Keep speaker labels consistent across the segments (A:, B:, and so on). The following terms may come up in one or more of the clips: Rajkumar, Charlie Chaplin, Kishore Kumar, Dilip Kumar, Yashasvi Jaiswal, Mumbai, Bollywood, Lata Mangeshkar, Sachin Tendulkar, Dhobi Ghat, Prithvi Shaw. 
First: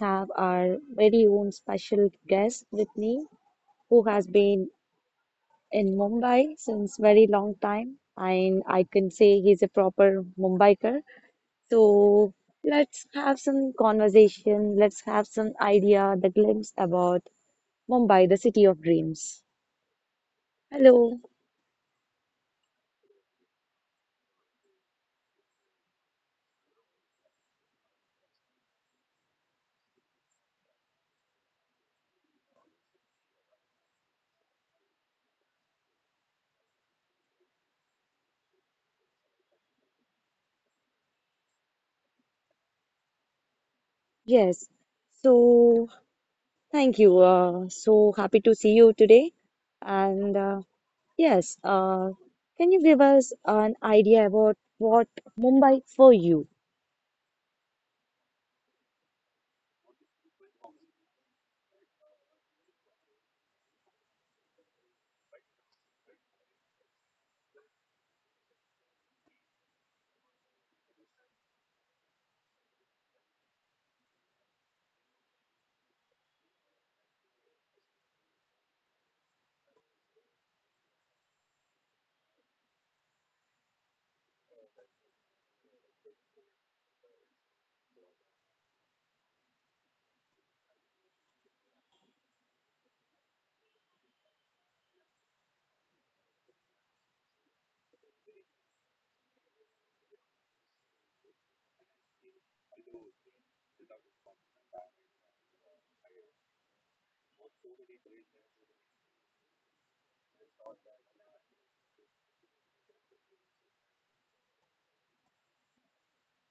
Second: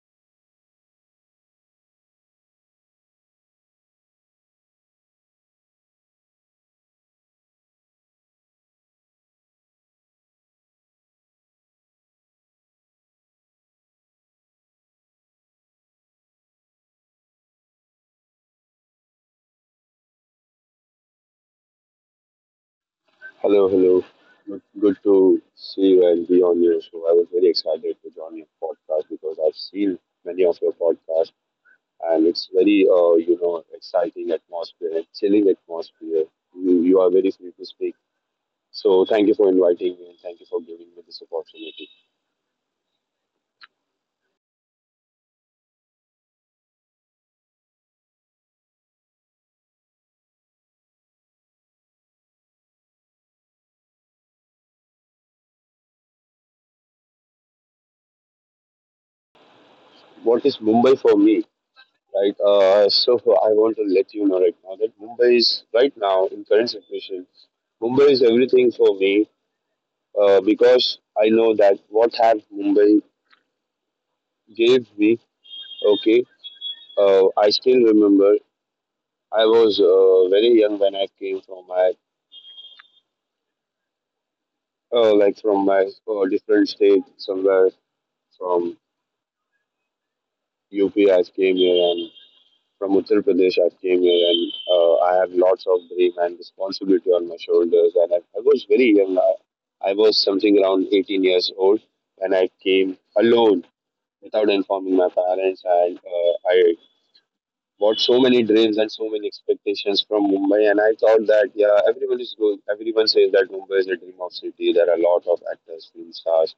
A: have our very own special guest with me who has been in Mumbai since very long time, and I can say he's a proper Mumbaiker. So, let's have some conversation, let's have some idea, the glimpse about Mumbai, the city of dreams. Hello,
B: Hello, hello. Good, good to see you and be on your show. I was very excited to join your podcast because I've seen many of your podcasts, and it's very, exciting atmosphere and chilling atmosphere. You are very free to speak. So thank you for inviting me and thank you for giving me this opportunity.
A: yes. So, thank you. So happy to see you today. And uh, Yes, uh, can you give us an idea about what Mumbai for you?
B: What is Mumbai for me? Right. So I want to let you know, right now that Mumbai is right now in current situation. Mumbai is everything for me, because I know that what have Mumbai gave me. Okay. I still remember, I was very young when I came from my uh, like from my different state somewhere. From UP I came here, and from Uttar Pradesh I came here, and I have lots of dream and responsibility on my shoulders, and I was very young. I was something around 18 years old when I came alone, without informing my parents. And I bought so many dreams and so many expectations from Mumbai, and I thought that, yeah, everyone is going. Everyone says that Mumbai is a dream of city. There are a lot of actors, film stars,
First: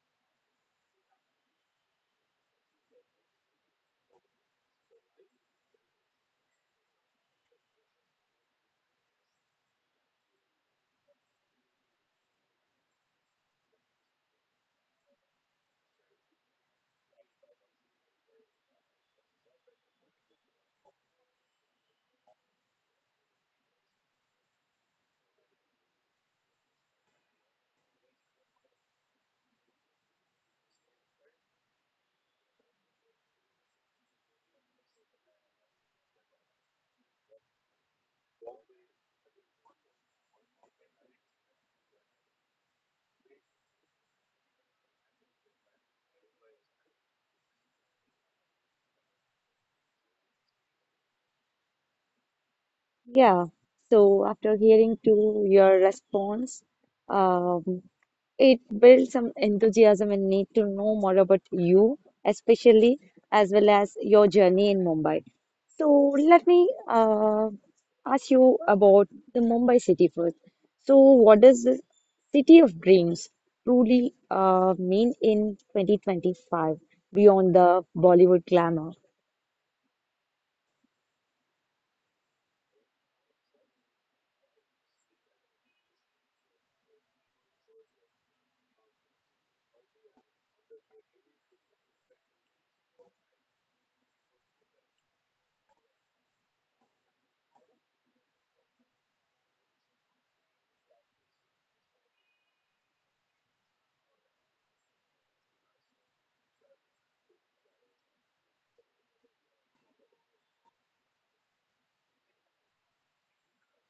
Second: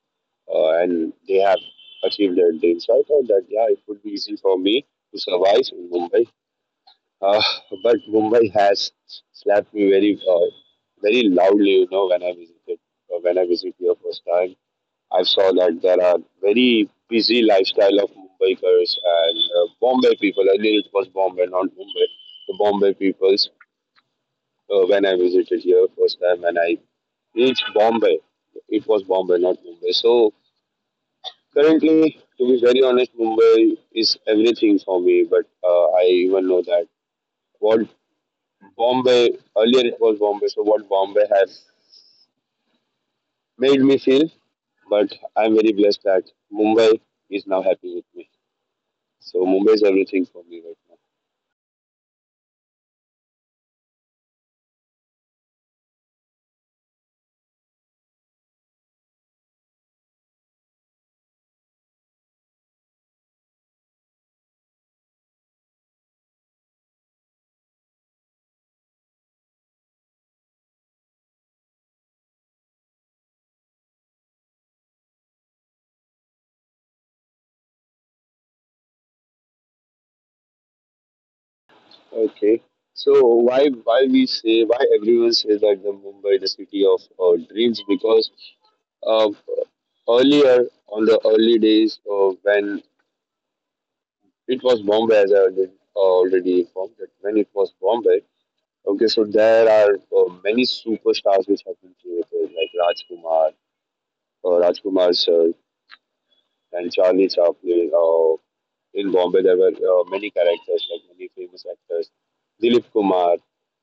B: and they have achieved their dreams. So I thought that, yeah, it would be easy for me to survive in Mumbai. Uh, but Mumbai has slapped me very, very loudly. You know, when I visited, when I visited here first time, I saw that there are very busy lifestyle of Mumbaikars and Bombay people. Earlier it was Bombay, not Mumbai. The Bombay peoples, when I visited here first time, when I reached Bombay, it was Bombay, not Mumbai. So currently, to be very honest, Mumbai is everything for me. But I even know that what Bombay, earlier it was Bombay. So what Bombay has made me feel, but I'm very blessed that Mumbai is now happy with me. So Mumbai is everything for me right now.
A: Yeah, so after hearing to your response, um, it builds some enthusiasm and need to know more about you, especially as well as your journey in Mumbai. So let me ask you about the Mumbai city first. So what does the city of dreams truly mean in 2025 beyond the Bollywood glamour?
B: Okay. So why we say, why everyone says that the Mumbai is the city of dreams, because uh, earlier on the early days, when it was Bombay, as I already informed, that when it was Bombay. Okay, so there are many superstars which have been created, like Rajkumar sir, and Charlie Chaplin. In Bombay, there were many characters, like many famous actors, Dilip Kumar.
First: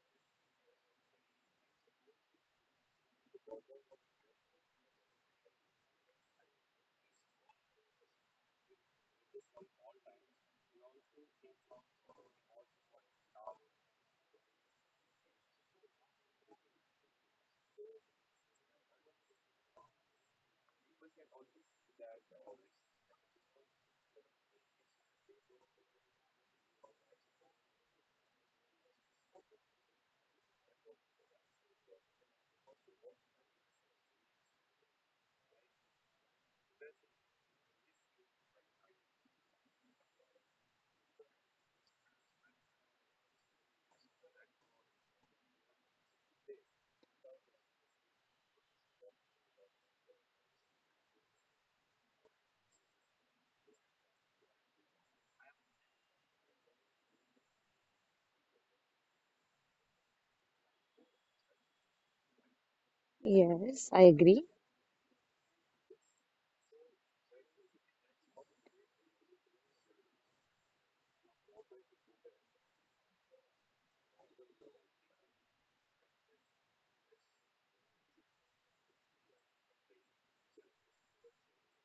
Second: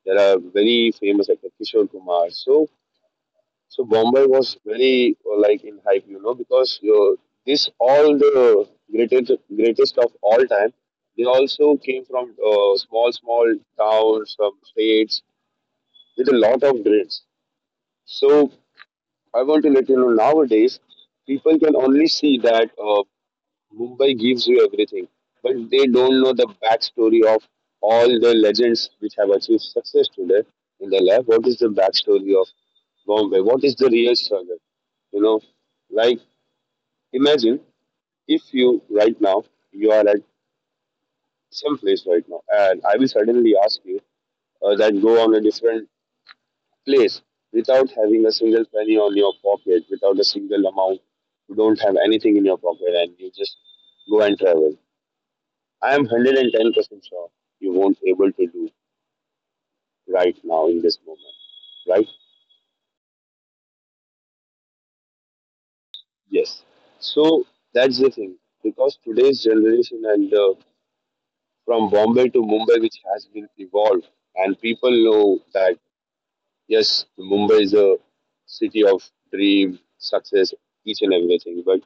B: There are very famous actors, Kishore Kumar. So Bombay was very like in hype, you know, because this all the greatest greatest of all time. They also came from small small towns, from states with a lot of grades. So I want to let you know, nowadays people can only see that Mumbai gives you everything, but they don't know the backstory of all the legends which have achieved success today in their life. What is the backstory of Bombay? What is the real struggle? You know, like, imagine, if you right now, you are at some place right now, and I will suddenly ask you that, go on a different place, without having a single penny on your pocket, without a single amount, you don't have anything in your pocket, and you just go and travel. I am 110% sure you won't able to do right now in this moment, right?
A: Yes, I agree.
B: Yes. So that's the thing, because today's generation and from Bombay to Mumbai, which has been evolved, and people know that, yes, Mumbai is a city of dream, success, each and everything. But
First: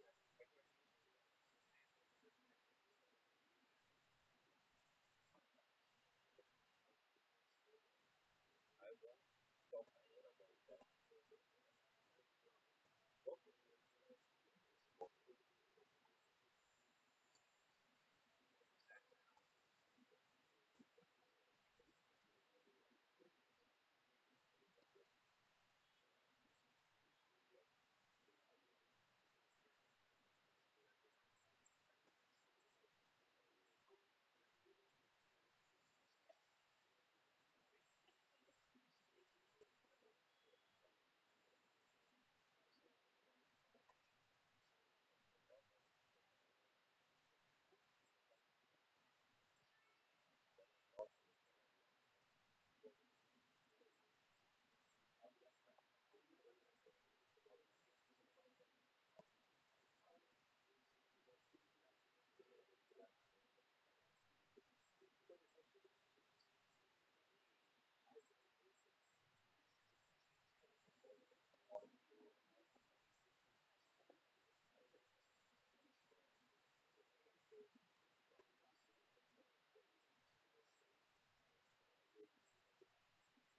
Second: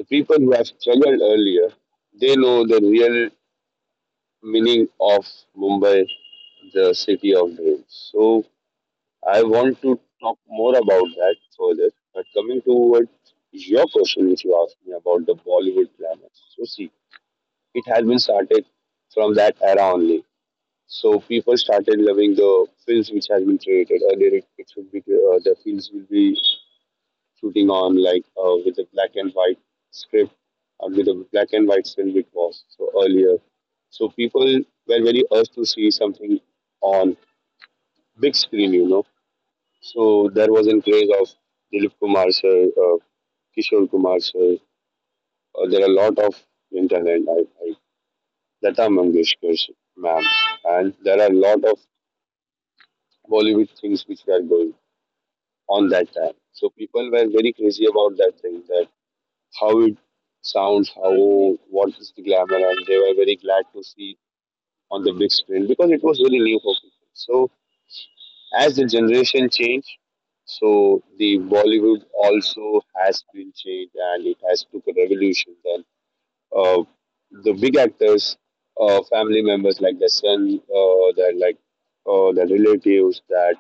B: the people who have struggled earlier, they know the real meaning of Mumbai, the city of dreams. So I want to talk more about that further. But coming towards your question, which you asked me about the Bollywood glamour. So, see, it has been started from that era only. So, people started loving the films which has been created. Earlier, it should be the films will be shooting on, like, with a black and white script, or with a black and white film it was. So, earlier. So, people were very urged to see something on big screen, so there was, in case of Dilip Kumar sir, Kishore Kumar sir. There are a lot of Indian talent. Lata Mangeshkar ma'am, and there are a lot of Bollywood things which were going on that time. So people were very crazy about that thing, that how it sounds, how what is the glamour, and they were very glad to see on the big screen, because it was really new for people. So as the generation change, so the Bollywood also has been changed, and it has took a revolution. Then uh, the big actors, family members, like the son, that, like, the relatives, that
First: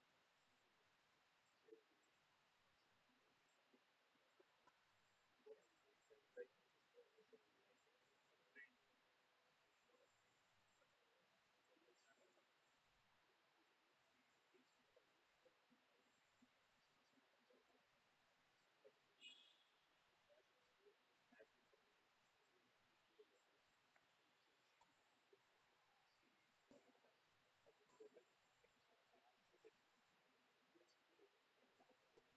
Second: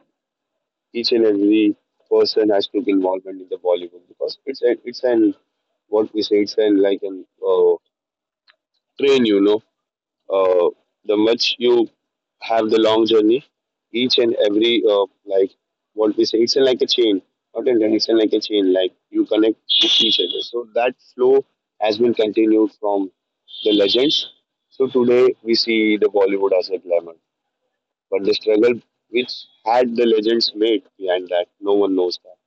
B: each and every person has took involvement in the Bollywood, because it's an, what we say, it's an like an train, you know, uh, the much you have, the long journey, each and every, like, what we say, it's like a chain, not a, it's like a chain, like, you connect with each other, so that flow has been continued from the legends. So today we see the Bollywood as a glamour, but the struggle which had the legends made behind that, no one knows that.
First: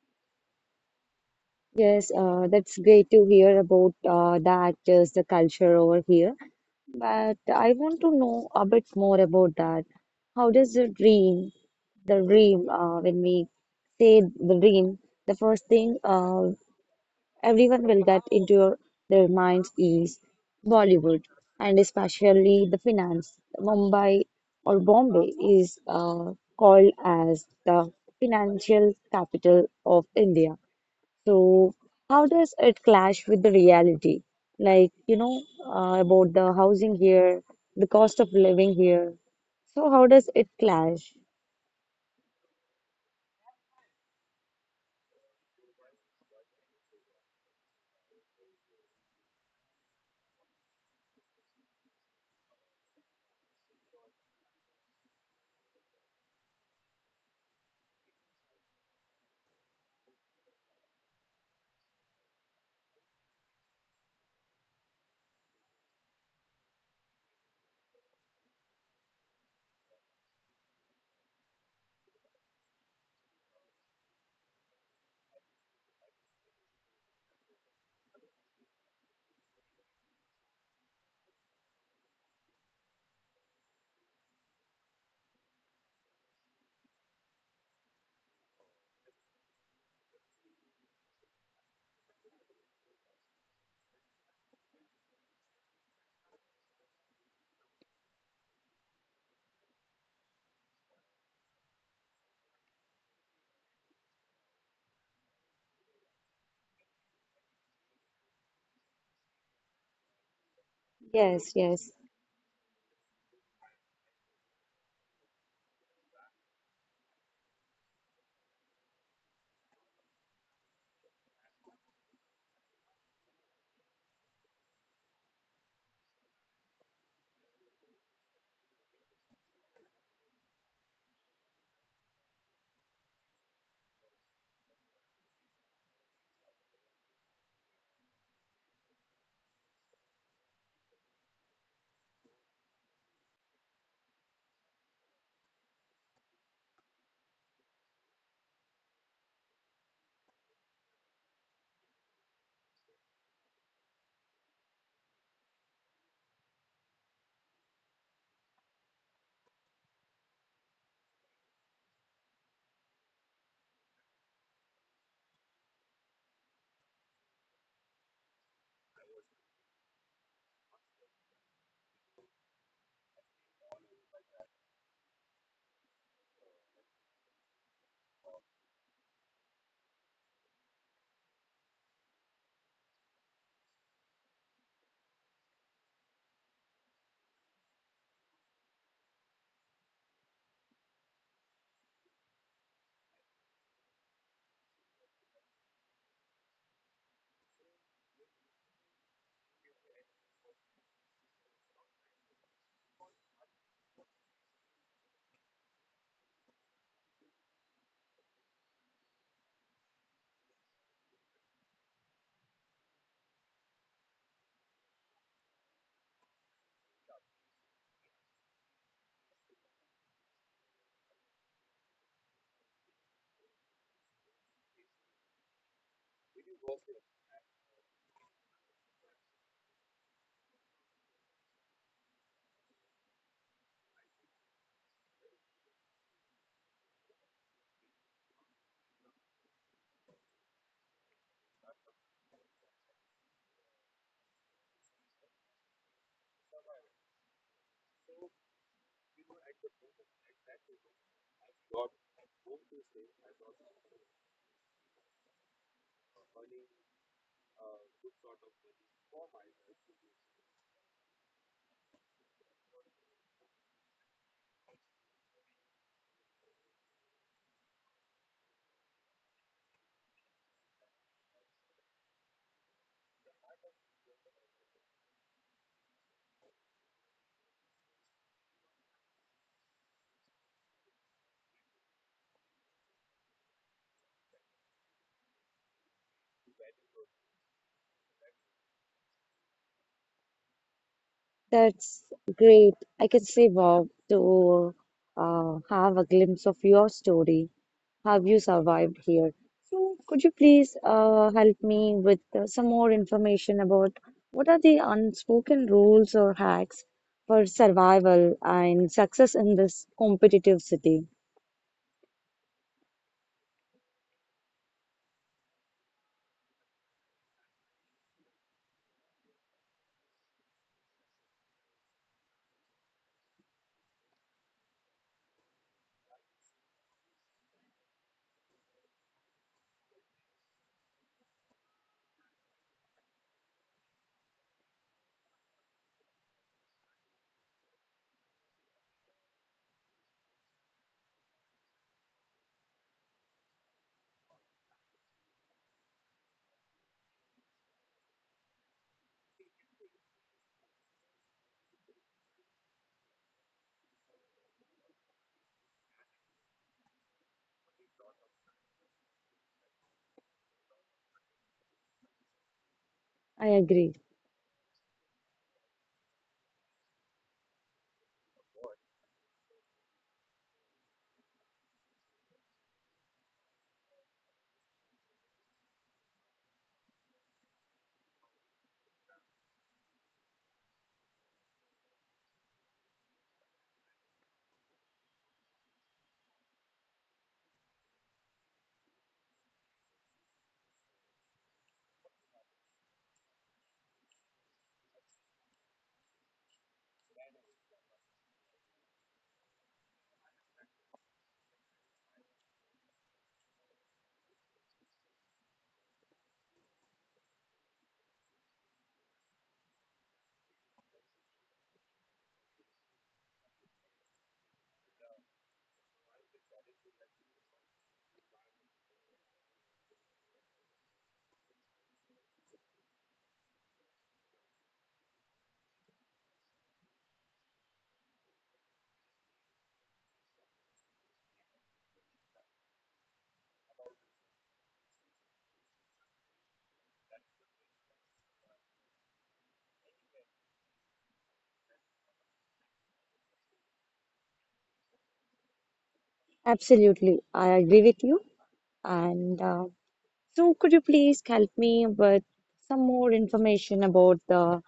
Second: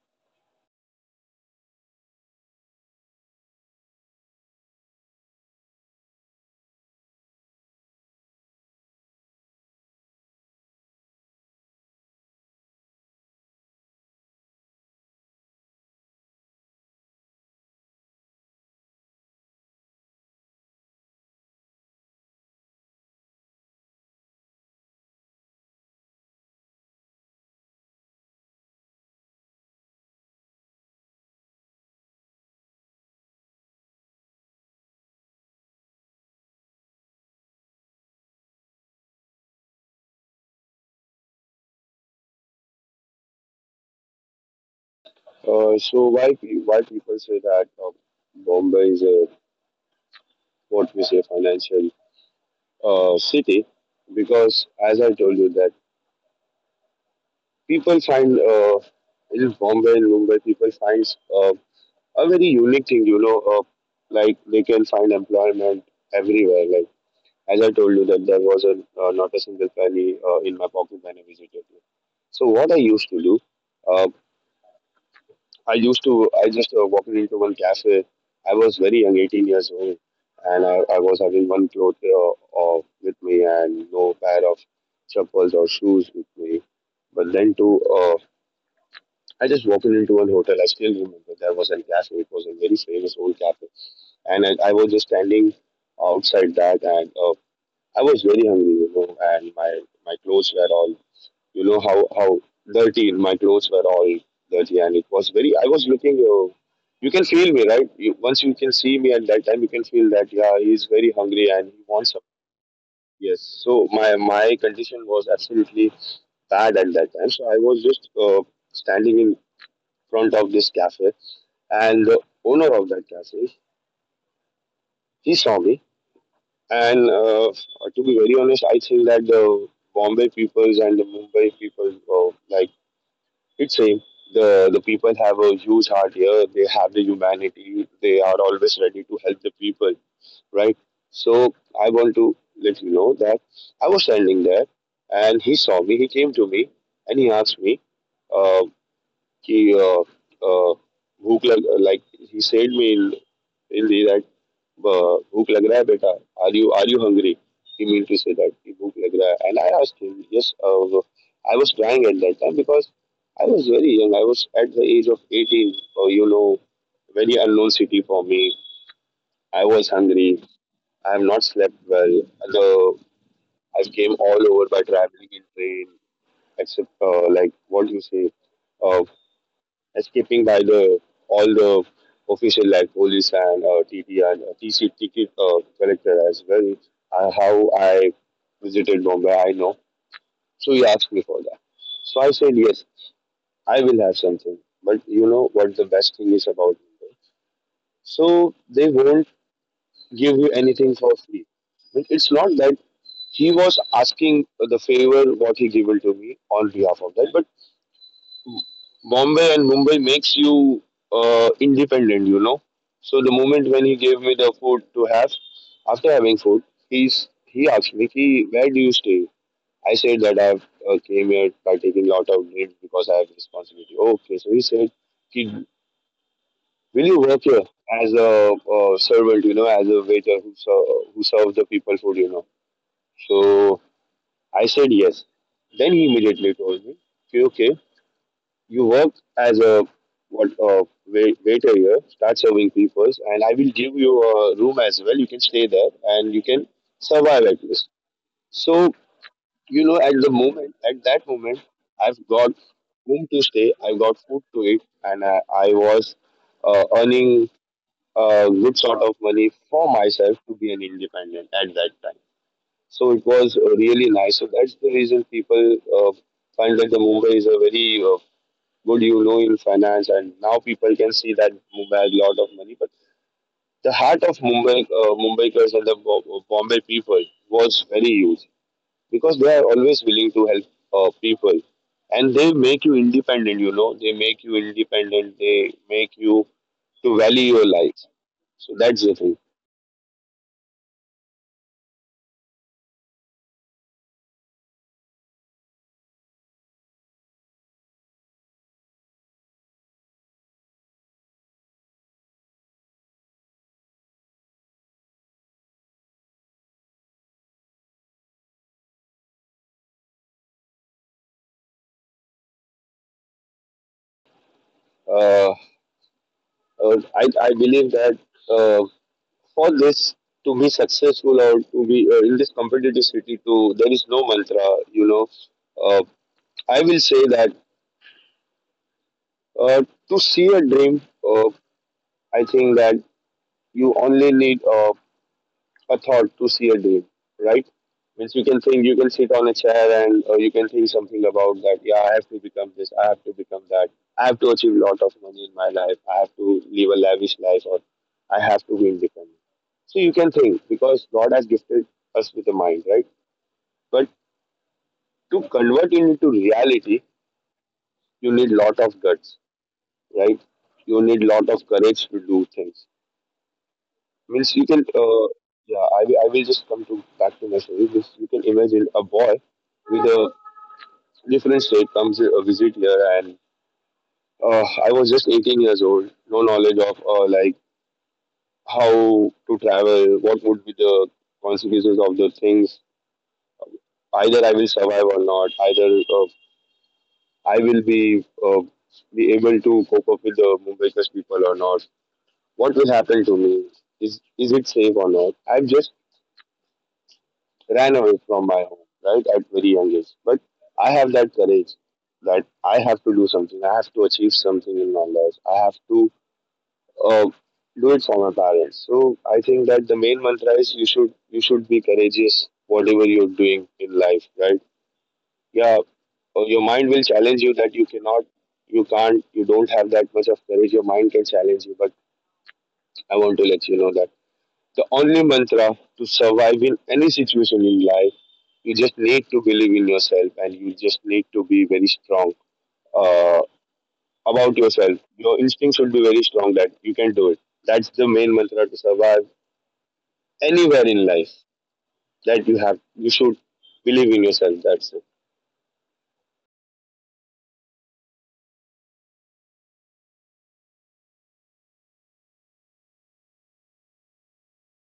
A: Yes, that's great to hear about the actors, the culture over here. But I want to know a bit more about that. How does the dream, The dream, when we say the dream, the first thing everyone will get into their minds is Bollywood, and especially the finance. Mumbai or Bombay is called as the financial capital of India. So, how does it clash with the reality? Like, you know, about the housing here, the cost of living here. So, how does it clash?
B: So why people say that Bombay is a, what we say, financial city, because, as I told you, that people find in Bombay and Mumbai, people find uh, a very unique thing. You know, like, they can find employment everywhere. Like, as I told you, that there was a, not a single penny in my pocket when I visited you. So what I used to do. uh, I just walked into one cafe. I was very young, 18 years old, and I was having one cloth, with me, and no pair of chappals or shoes with me. But then to, I just walked into one hotel. I still remember, there was a cafe. It was a very famous old cafe, and I was just standing outside that, and I was very hungry, and my clothes were all, you know how dirty, my clothes were all dirty, and it was very, I was looking, you can feel me, right? Once you can see me at that time, you can feel that, yeah, he's very
A: Yes,
B: hungry, and he
A: yes,
B: wants something. Yes. So my condition was absolutely bad at that time. So I was just standing in front of this cafe, and the owner of that cafe, he saw me. And to be very honest, I think that the Bombay peoples and the Mumbai people, like, it's same. The people have a huge heart here. They have the humanity. They are always ready to help the people, right? So I want to let you know that I was standing there, and he saw me. He came to me, and he asked me, uh, कि uh, भूख लग, like, he said me in Hindi that, भूख लग रहा है बेटा, are you hungry, he mean to say that कि भूख लग रहा है. And I asked him, yes. I was crying at that time, because I was very young. I was at the age of 18, you know, very unknown city for me. I was hungry. I have not slept well. The I came all over by traveling in train, except like, what you say, uh, escaping by the all the official, like, police, and TT, and TC ticket collector as well. How I visited Bombay, I know. So he asked me for that. So I said, yes, I will have something. But you know what the best thing is about Bombay? So they won't give you anything for free. But it's not that he was asking the favor what he given to me on behalf of that, but Bombay and Mumbai makes you independent. So the moment when he gave me the food to have, after having food, he asked me, "Ki, where do you stay? I said that I've came here by taking lot of leave, because I have responsibility." Okay, so he said, "Ki, will you work here as a servant, you know, as a waiter who serves the people food, you know?" So I said yes. Then he immediately told me, "Ki, okay, you work as a waiter here, start serving people, and I will give you a room as well. You can stay there and you can survive at least." So you know, at the moment at that moment, I've got room to stay, I've got food to eat, and I was earning a good sort of money for myself, to be an independent at that time. So it was really nice. So that's the reason people find that the Mumbai is a very good, you know, in finance, and now people can see that Mumbai has a lot of money. But the heart of Mumbai, Mumbaikers and the Bombay people, was very huge, because they are always willing to help people, and they make you independent, you know, they make you independent, they make you to value your life. So that's the thing.
A: that's great. I can say, wow, to have a glimpse of your story. Have you survived here? So could you please help me with some more information about what are the unspoken rules or hacks for survival and success in this competitive city?
B: Uh, I believe that, uh, for this to be successful or to be in this competitive city, to there is no mantra. You know, uh, I will say that, uh, to see a dream, uh, I think that you only need a thought to see a dream, right? Means you can think, you can sit on a chair and you can think something about that. Yeah, I have to become this. I have to become that. I have to achieve a lot of money in my life. I have to live a lavish life, or I have to be independent. So you can think, because God has gifted us with a mind, right? But to convert it into reality, you need lot of guts, right? You need lot of courage to do things.
A: I agree.
B: Means you can, I will just come to back to my story. Means you can imagine a boy with a different state comes a visit here, and I was just 18 years old, no knowledge of like how to travel, what would be the consequences of the things. Either I will survive or not. Either I will be able to cope up with the Mumbai people or not. What will happen to me? Is it safe or not? I've just ran away from my home, right, at very young age. But I have that courage that I have to do something. I have to achieve something in my life. I have to uh, do it for my parents. So I think that the main mantra is, you should be courageous whatever you're doing in life, right? Yeah, your mind will challenge you that you cannot, you can't, you don't have that much of courage. Your mind can challenge you, but I want to let you know that the only mantra to survive in any situation in life, you just need to believe in yourself and you just need to be very strong uh, about yourself. Your instinct should be very strong that you can do it. That's the main mantra to survive anywhere in life. You should believe in yourself. That's it.
A: Absolutely. I agree with you. And so could you please help me with some more information about the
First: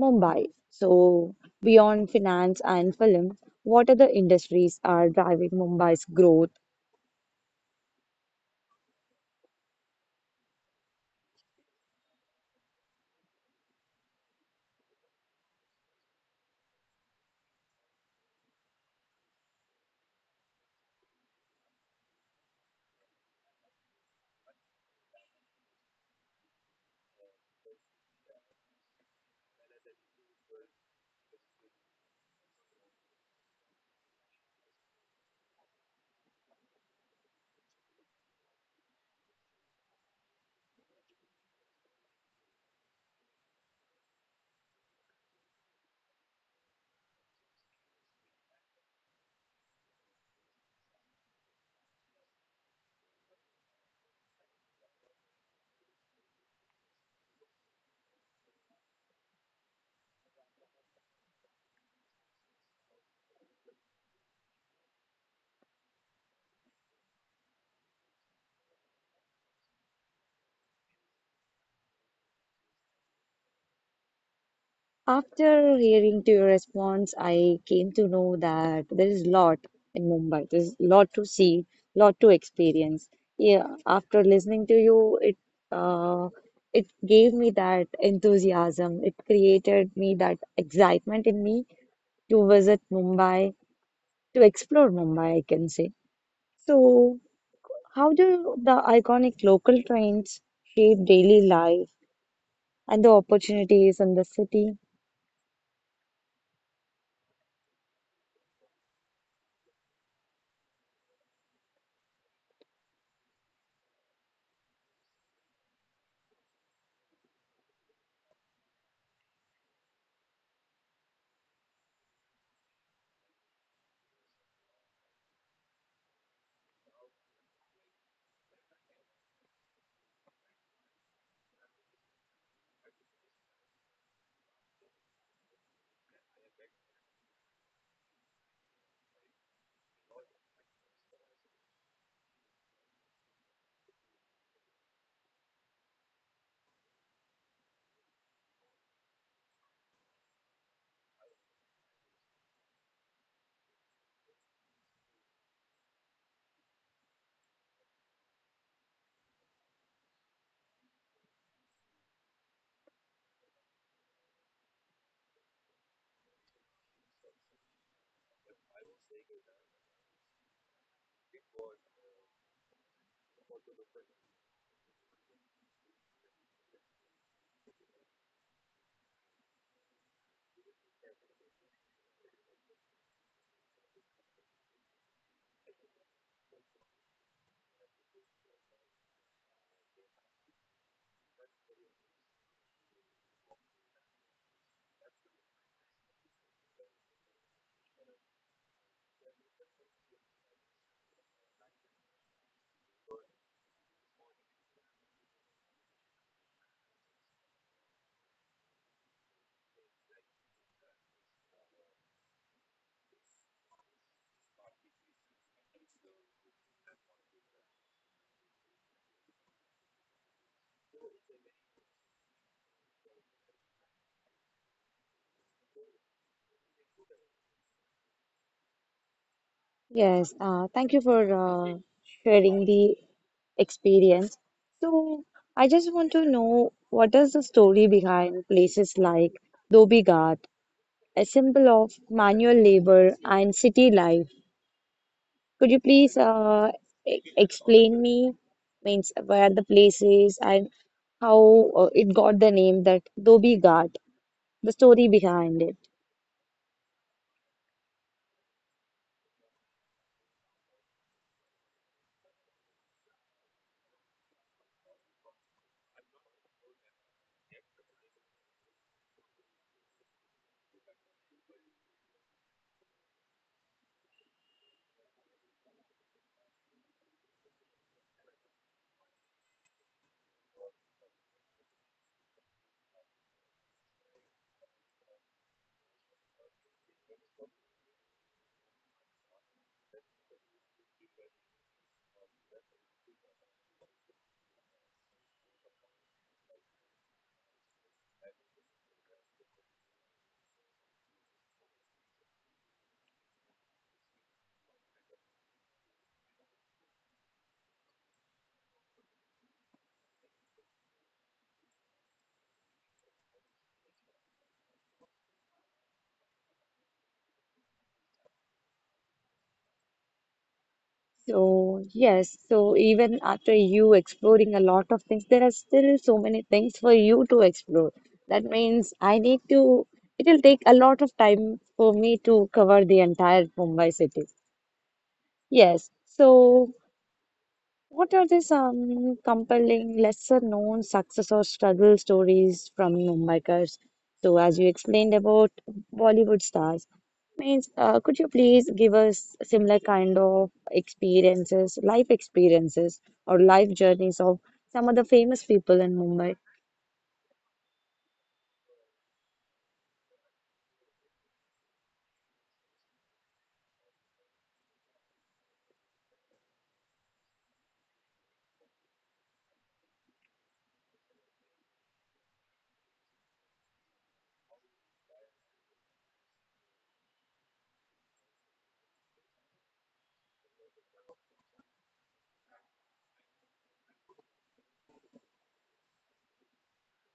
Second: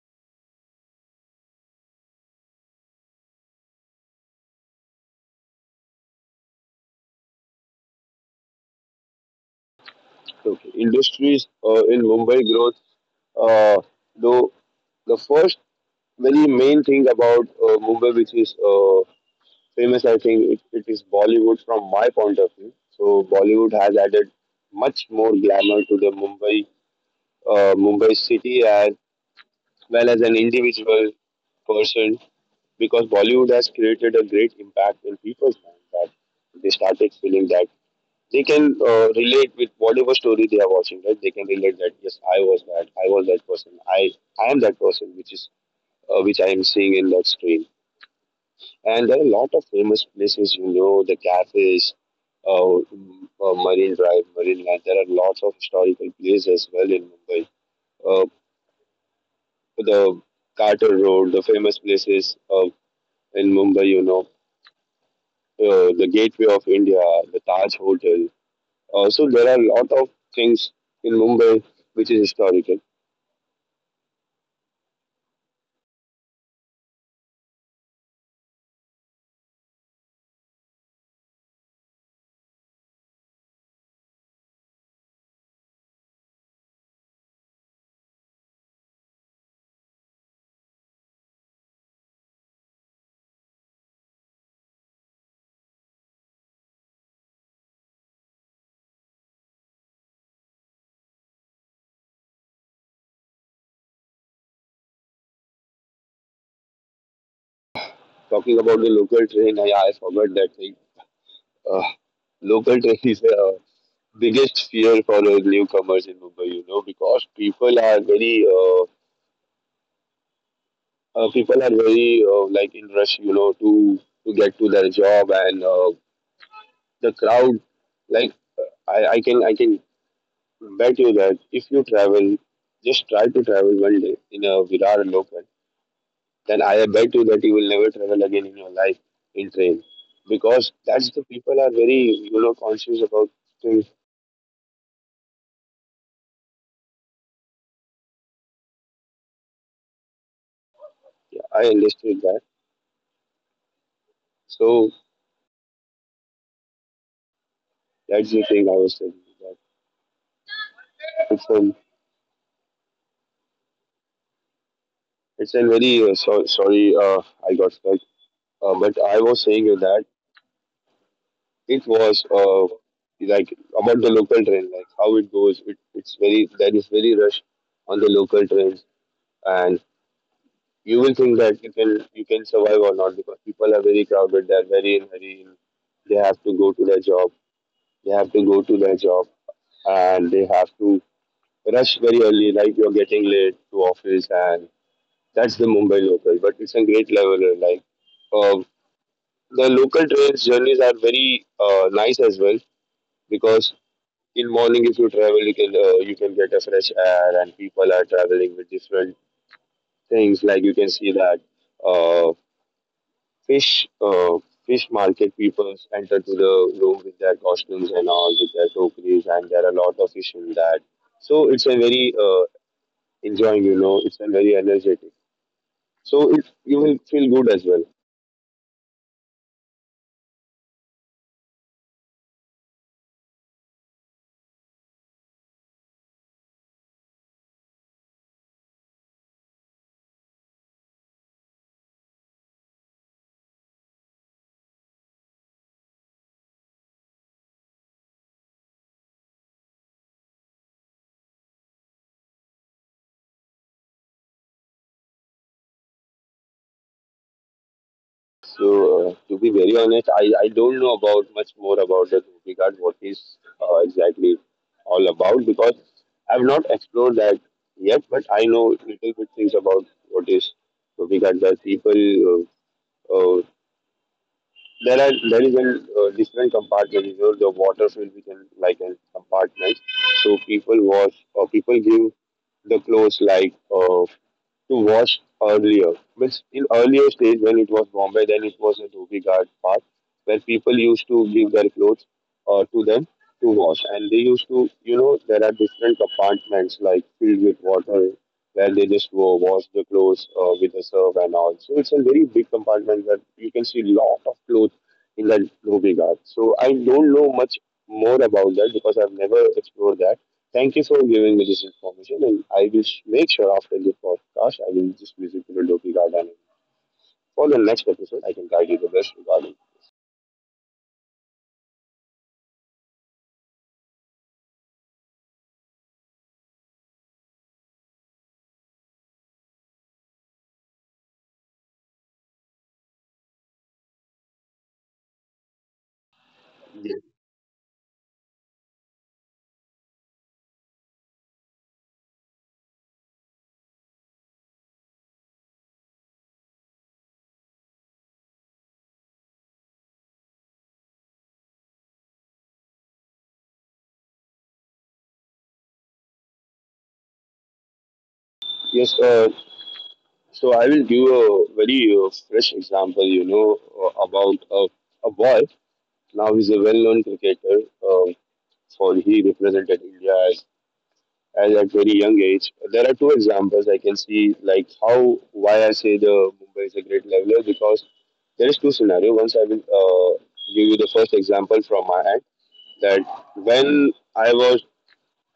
A: Mumbai? So beyond finance and film, what other industries are driving Mumbai's growth?
B: Okay. Industries in Mumbai growth, uh, though the first very main thing about Mumbai, which is famous, I think it is Bollywood from my point of view. So Bollywood has added much more glamour to the Mumbai Mumbai city, as well as an individual person, because Bollywood has created a great impact in people's minds, that they started feeling that they can relate with whatever story they are watching, right? They can relate that, yes, I was that person, I am that person, which I am seeing in that screen. And there are a lot of famous places, you know, the cafes, uh, Marine Drive, Marine Land. There are lots of historical places as well in Mumbai. Uh, the Carter Road, the famous places in Mumbai, you know, the Gateway of India, the Taj Hotel. So there are a lot of things in Mumbai which is historical.
A: After hearing to your response, I came to know that there is lot in Mumbai. There's lot to see, lot to experience. Yeah, after listening to you, uh, it gave me that enthusiasm. It created me that excitement in me to visit Mumbai, to explore Mumbai, I can say. So, how do the iconic local trains shape daily life and the opportunities in the city?
B: Talking about the local train, I forgot that thing. uh, Local train is the biggest fear for newcomers in Mumbai, you know, because people are people are very like in rush, you know, to get to their job, and the crowd. Like I can bet you that if you travel, just try to travel one day in a Virar local, then I bet you that you will never travel again in your life in train, because that's the people are very, you know, conscious about things. Yeah, I understood that. So that's the thing I was saying. That it's an It's a very sorry, I got stuck, but I was saying you that it was like about the local train, like how it goes. It's very, there is very rush on the local trains, and you will think that you can survive or not because people are very crowded. They are very in very They have to go to their job. They have to go to their job, and They have to rush very early. Like you're getting late to office, and that's the Mumbai local, but it's a great leveler. Like uh, the local trains journeys are very nice as well, because in morning if you travel, you can get a fresh air, and people are traveling with different things. Like you can see that uh, fish uh, fish market people enter to the room with their costumes and all with their tokeries, and there are a lot of fish in that. So it's a very enjoying, you know, it's a very energetic. So it, you will feel good as well.
A: Yes, thank you for sharing the experience. So, I just want to know what is the story behind places like Dhobi Ghat, a symbol of manual labor and city life. Could you please e explain me means where the place is and how it got the name that Dhobi Ghat, the story behind it?
B: So, to be very honest, I don't know about much more about the Ruby card, what is exactly all about, because I've not explored that yet, but I know little bit things about what is Ruby card. The people uh, uh, there is an different compartments. So the water field we can like as compartments. So people wash or people give the clothes like to wash earlier. But in earlier stage when it was Bombay, then it was a Dhobi Ghat part where people used to give their clothes to them to wash, and they used to, you know, there are different compartments like filled with water where they just go wash the clothes with a serve and all. So it's a very big compartment that you can see lot of clothes in that Ruby Guard. So I don't know much more about that because I've never explored that. Thank you for giving me this information, and I will make sure after this podcast I will just visit to the Loki Guard, and for the next episode I can guide you the best regarding.
A: So, yes, so even after you exploring a lot of things, there are still so many things for you to explore. That means it will take a lot of time for me to cover the entire Mumbai city. Yes, so.
B: Yes,
A: What are the some compelling, lesser known success or struggle stories from Mumbaikars? So, as you explained about Bollywood stars, means could you please give us similar kind of experiences, life experiences, or life journeys of some of the famous people in Mumbai?
B: yes. So I will give a very fresh example. You know, about a boy. Now he's a well-known cricketer. Um for he represented India as at very young age. There are two examples I can see, like how, why I say the Mumbai is a great leveler, because there is two scenario. Once I will give you the first example from my end, that when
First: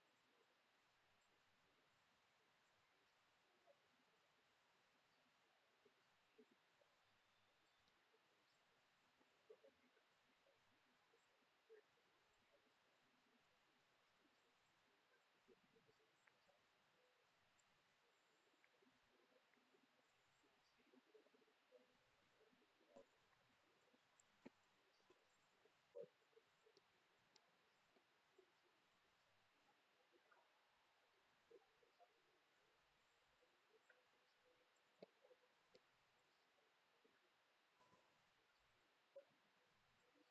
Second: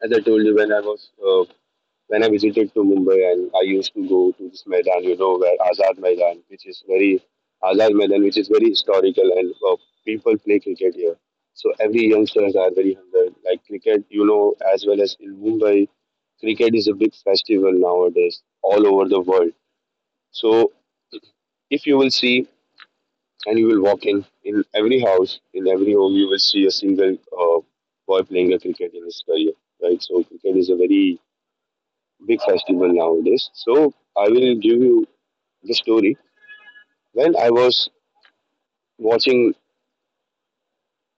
B: as I told you, when I was when I visited to Mumbai, and I used to go to this Maidan, you know, where Azad Maidan, which is very Azad Maidan, which is very historical, and people play cricket here. So every youngsters are very hungry. Like cricket, you know, as well as in Mumbai, cricket is a big festival nowadays all over the world. So if you will see and you will walk in every house, in every home, you will see a single boy playing a cricket in his career, right? So cricket is a very big festival nowadays. So I will give you the story. When I was watching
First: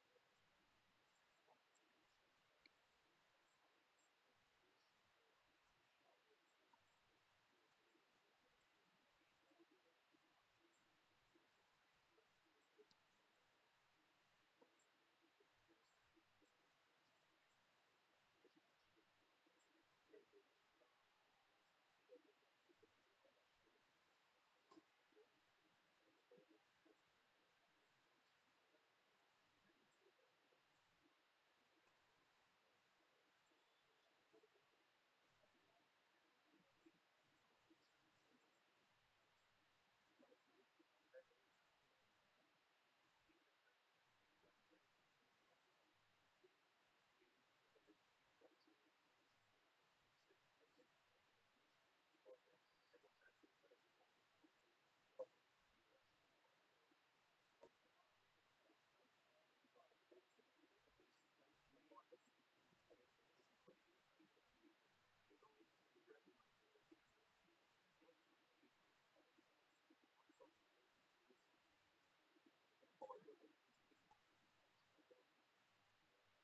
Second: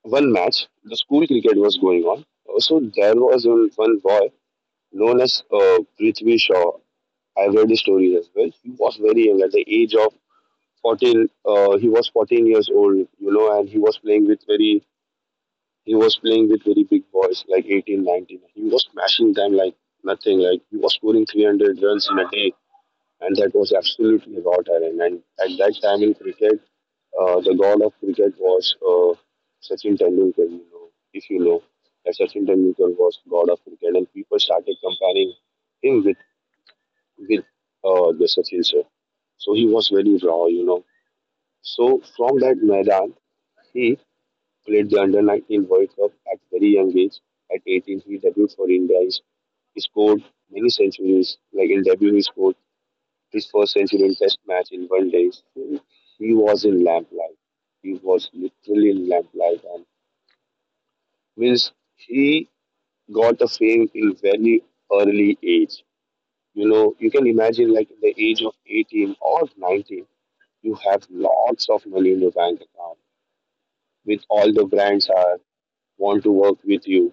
B: one match, the school cricket was going on. So there was one boy known as Prithvi Shaw. I've read his story as well. He was very young at the age of 14. He was 14 years old, you know, and he was playing with very, big boys like 18, 19. He was smashing them like nothing. Like he was scoring 300 runs in a day, and that was absolutely raw talent. And at that time in cricket, the god of cricket was Sachin Tendulkar. You know, if you know that Sachin Tendulkar was god of cricket, and people started comparing him with the Sachin sir. So he was very raw, you know. So from that Maidan, he played the under 19 World Cup at very young age. At 18, he debuted for India. He scored many centuries. Like in debut, he scored his first century in Test match in one day. He was in lamplight. He was literally in lamplight, and means he got the fame in very early age. You know, you can imagine like in the age of 18 or 19, you have lots of money in your bank account. With all the brands are want to work with you,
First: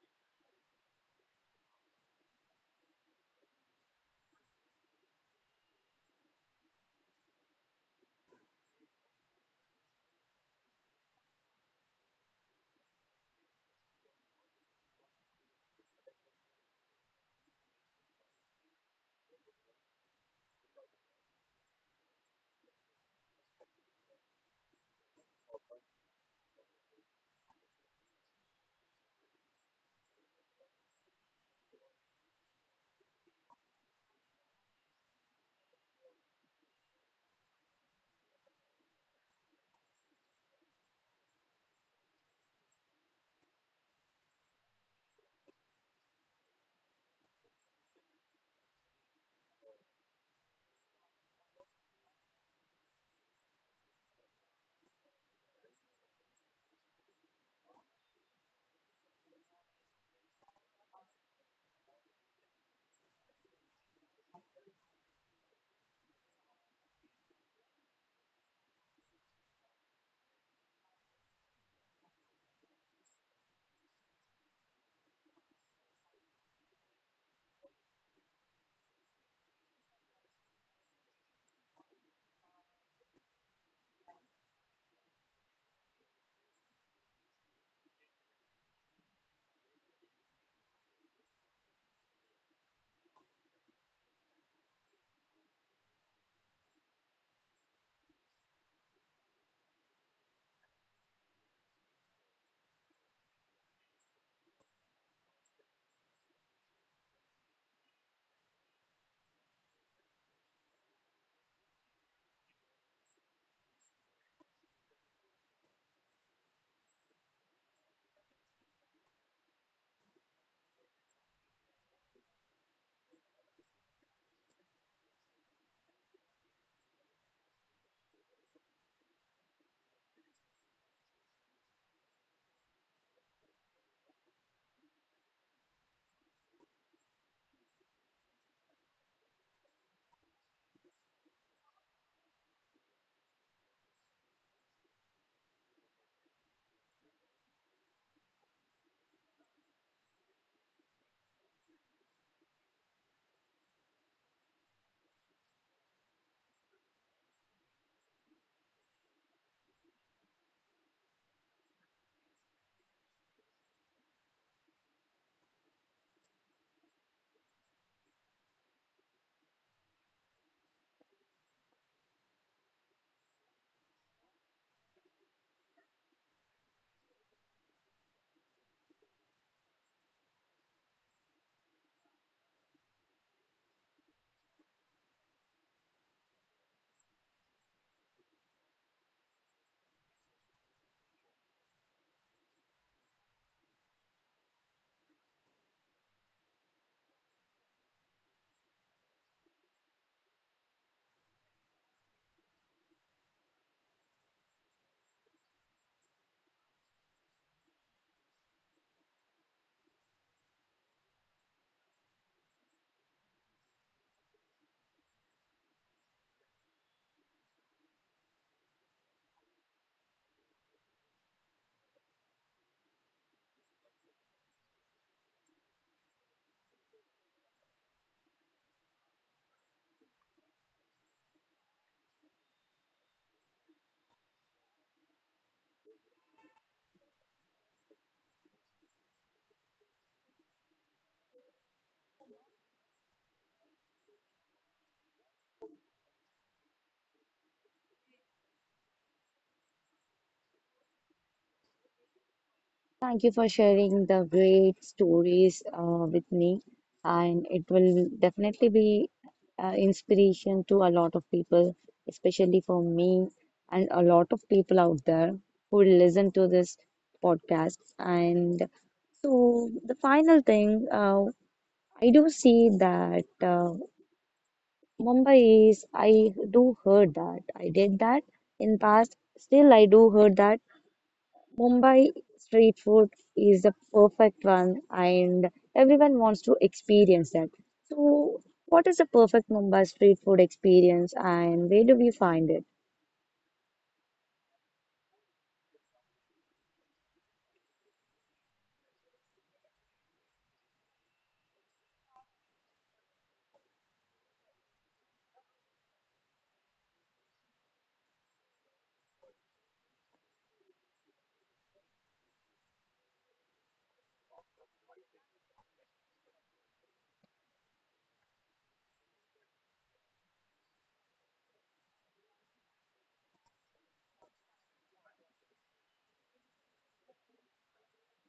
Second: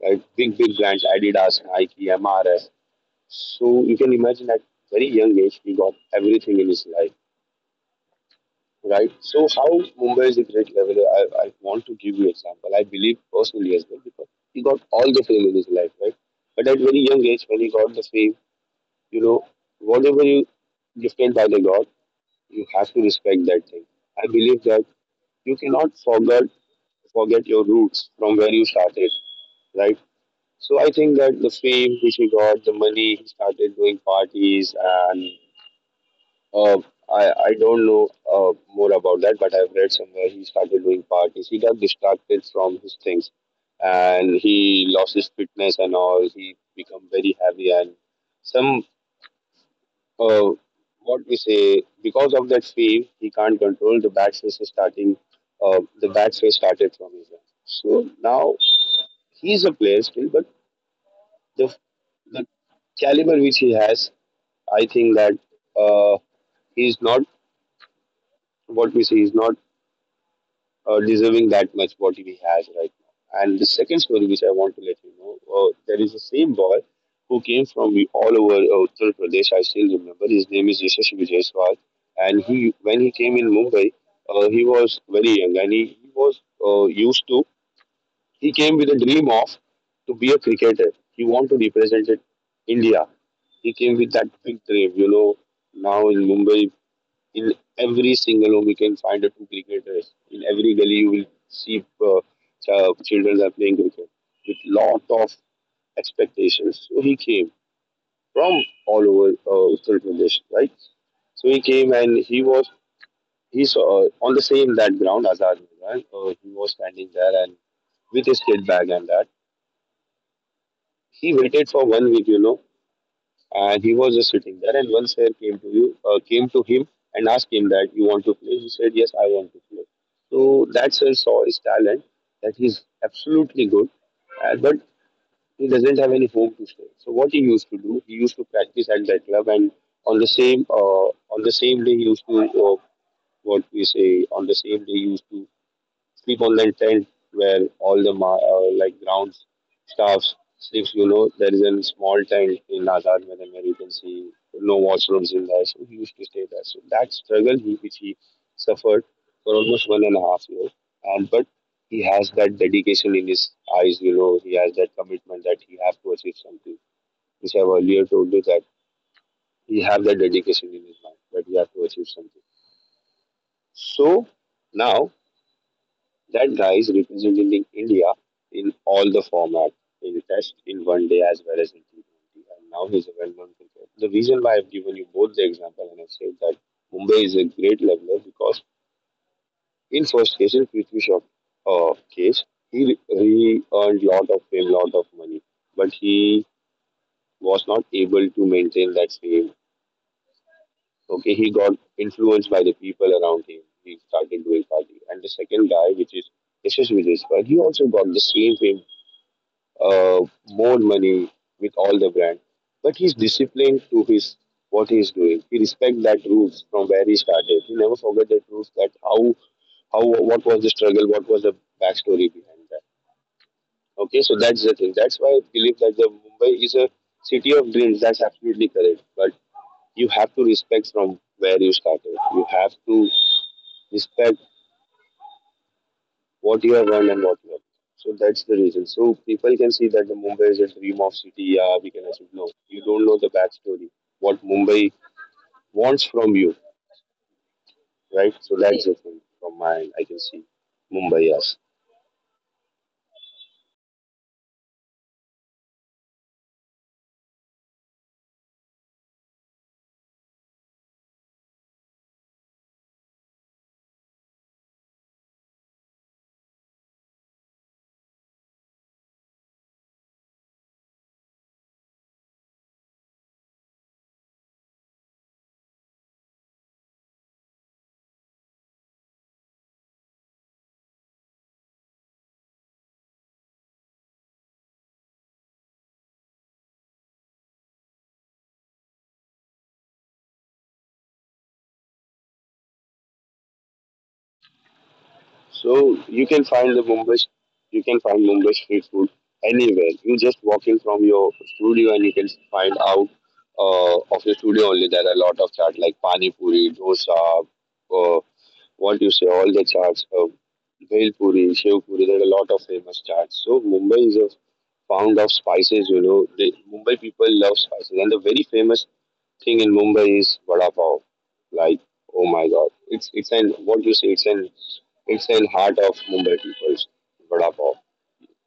B: right? Big brands, Adidas, Nike, MRS. So you can imagine at very young age he got everything in his life, right? So how Mumbai is a great leveler, I want to give you an example. I believe personally as well because he got all the fame in his life, right? But at very young age, when he got the fame, you know, whatever you gifted by the God, you have to respect that thing. I believe that you cannot forget your roots from where you started, right? So I think that the fame which he got, the money he started doing parties and uh, I don't know more about that, but I've read somewhere he started doing parties. He got distracted from his things and he lost his fitness and all. He become very heavy and some, uh, what we say, because of that fame, he can't control the bad face is starting, the bad face started from his end. So now he's a player still, but the, the caliber which he has, I think that uh, he's not, what we say, he's not deserving that much what he has right now. And the second story which I want to let you know, there is the same boy who came from all over Uttar Pradesh. I still remember his name is Yashash Vijayaswal, and he when he came in Mumbai, he was very young and he was used to. He came with a dream of to be a cricketer. He wanted to represent it India. He came with that big dream, you know. Now in Mumbai, in every single home, you can find a two cricketers. In every gully, you will see children are playing cricket with lot of expectations. So he came from all over Uttar Pradesh, right? So he came and he saw on the same that ground Azad Maidan. He was standing there and with his kid bag and that he waited for 1 week, you know, and he was just sitting there and one player came to you came to him and asked him that you want to play. He said yes, I want to play. So that sir saw his talent that he's absolutely good, but he doesn't have any home to stay. So what he used to do, he used to practice at that club and on the same uh, on the same day he used to what we say, on the same day he used to sleep on the tent where all the like ground staffs sleeps. You know, there is a small tent in Azad Madan where you can see no washrooms in there. So he used to stay there. So that struggle which he suffered for almost one and a half year, and but he has that dedication in his eyes. You know, he has that commitment that he have to achieve something. Which I've earlier told you that he have that dedication in his mind that he have to achieve something. So now that guy is representing India in all the format, in Test, in One Day, as well as in T20. And now he's a well-known cricketer. The reason why I've given you both the example and I've said that Mumbai is a great leveler because in first case, in Prithvi Shaw case, he earned lot of fame, lot of money, but he was not able to maintain that fame. Okay, he got influenced by the people around him. He started doing party. And the second guy, which is Yashasvi Jaiswal, he also got the same fame, uh, more money with all the brand. But he's disciplined to his what he's doing. He respect that rules from where he started. He never forget that rules that how what was the struggle, what was the backstory behind that. Okay, so that's the thing. That's why I believe that the Mumbai is a city of dreams. That's absolutely correct. But you have to respect from where you started. You have to respect what you have earned and what you have. So that's the reason. So people can see that the Mumbai is a dream of city. Yeah, we can assume no. You don't know the backstory. What Mumbai wants from you, right? So that's the thing from my end. I can see Mumbai. Yes.
A: Thank you for sharing the great stories with me, and it will definitely be inspiration to a lot of people, especially for me and a lot of people out there who listen to this podcast. And so, the final thing, I do see that Mumbai is. I do heard that I did that in past. Still, I do heard that Mumbai street food is the perfect one, and everyone wants to experience that. So, what is the perfect Mumbai street food experience, and where do we find it?
B: So you can find the Mumbai, you can find Mumbai street food anywhere. You just walk in from your studio and you can find out of your studio only. There are a lot of chaat like pani puri, dosa, uh, what you say, all the chaats, bhel puri, shev puri. There are a lot of famous chaats. So Mumbai is a pound of spices. You know, the Mumbai people love spices, and the very famous thing in Mumbai is vada pav. Like, oh my God, it's an what you say, it's an it's in heart of Mumbai people's vada pav.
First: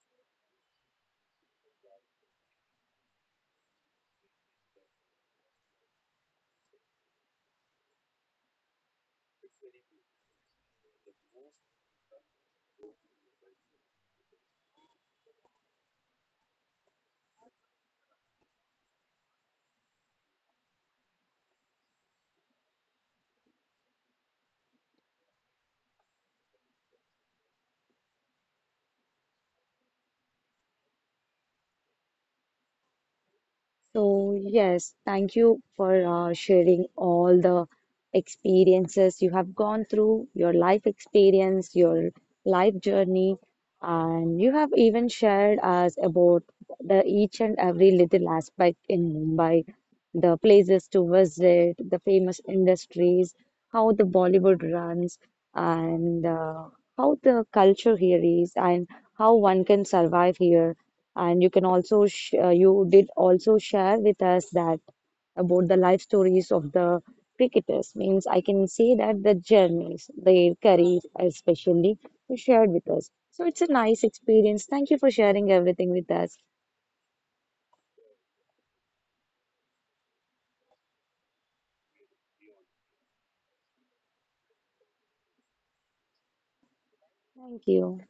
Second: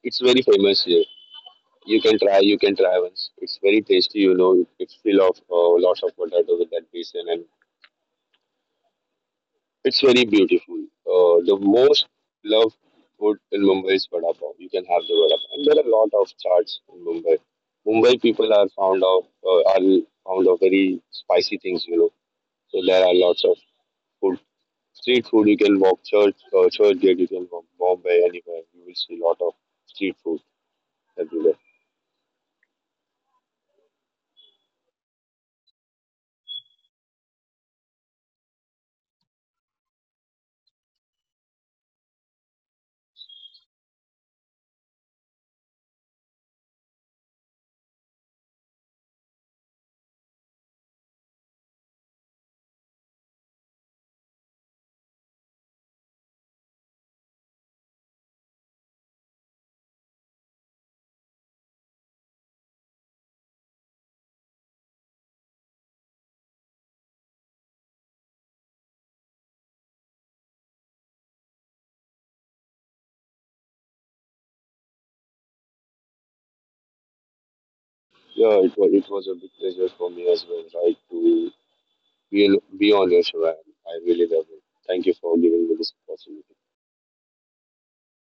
B: It's very famous here. You can try once. It's very tasty, you know. It's full of lots of potato with that basin, and it's very beautiful. The most loved food in Mumbai is vada pav. You can have the vada pav. And there are a lot of charts in Mumbai. Mumbai people are fond of, are fond of very spicy things, you know. So there are lots of food, street food. You can walk church, church gate. You can walk Bombay anywhere. You will see a lot of street food everywhere.
A: So, yes, thank you for sharing all the experiences you have gone through, your life experience, your life journey, and you have even shared us about the each and every little aspect in Mumbai, the places to visit, the famous industries, how the Bollywood runs, and how the culture here is, and how one can survive here. And you can also, sh you did also share with us that about the life stories of the cricketers. Means I can say that the journeys, their career, especially, you shared with us. So it's a nice experience. Thank you for sharing everything with us.
B: Yeah, it was a big pleasure for me as well, right? To be on your show, and I really love it. Thank you for giving me this opportunity.
A: Thank you.